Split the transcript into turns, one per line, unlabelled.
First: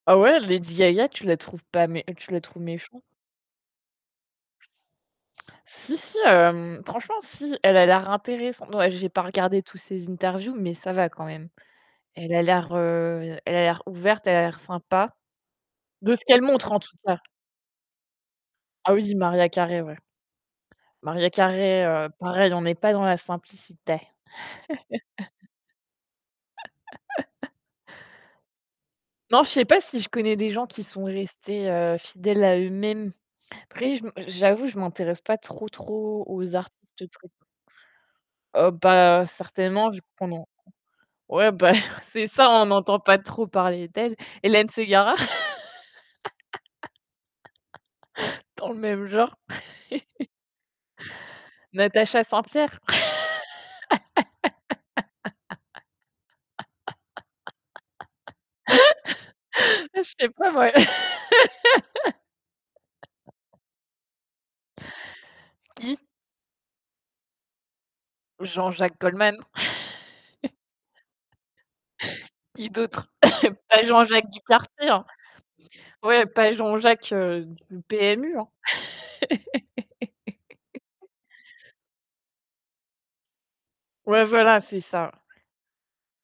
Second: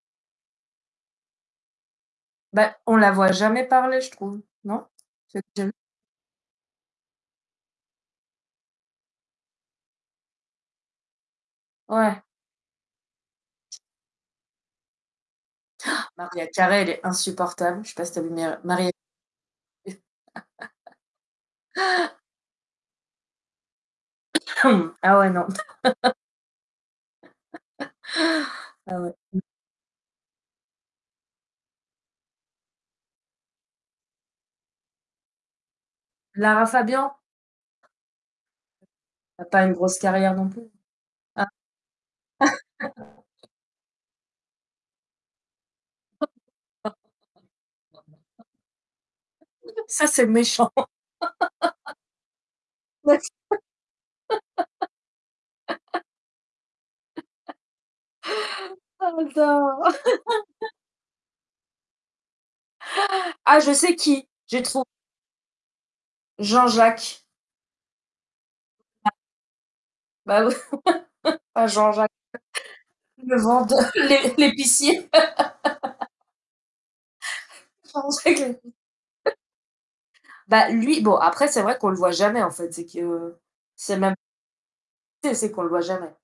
Ah ouais, Lady Gaga, tu la trouves pas mé tu la trouves
Bah, on
méchante?
la voit jamais parler, je trouve, non? C'est [unintelligible]
Si si, hem, franchement, si, elle a l'air intéressante, ouais, j'ai pas regardé toutes ses interviews, mais ça va quand même.
Ouais.
Elle a l'air, heu, elle a l'air ouverte, elle a l'air sympa de ce qu'elle
Mariah
montre, en
Carey, elle
tout
est
cas.
insupportable. Je sais pas si tu aimes bien, Mariah
Ah oui, Mariah Carey, ouais. Mariah Carey, heu, pareil, on n'est pas dans la simplicité!
Ah ouais, non! Ah ouais, mmh.
Non, je sais pas si je connais des gens qui sont restés, heu, fidèles à eux-mêmes, après, je me j'avoue, je m'intéresse pas trop, trop aux
Lara
artistes
Fabian?
très [unintelligible] Heu, bah,
Elle a pas une
certainement,
grosse
vu qu'on
carrière
en
non plus.
ouais, bah, c'est ça, on n'entend pas trop
Ah
parler d'elle. Hélène Ségara, dans le même genre.
Ça, c'est méchant!
Natacha Saint-Pierre.
Ouais, j Oh non!
Mais je sais pas moi!
Ah! Je sais qui, j'ai trou
Qui?
Jean-Jacques.
Jean-Jacques
A
Goldman.
Bah, ouais Ah! Jean-Jacques!
Qui d'autre?
le
Pas
vendeur,
Jean-Jacques
lé
du quartier, hein,
l'épicier!
ouais, pas Jean-Jacques, heu, du PMU, hein?
Jean-Jacques l'épi Bah, lui, bon, après, c'est vrai qu'on le voit jamais en fait, c'est que c'est même
Ouais, voilà, c'est ça.
c'est c'est qu'on le voit jamais.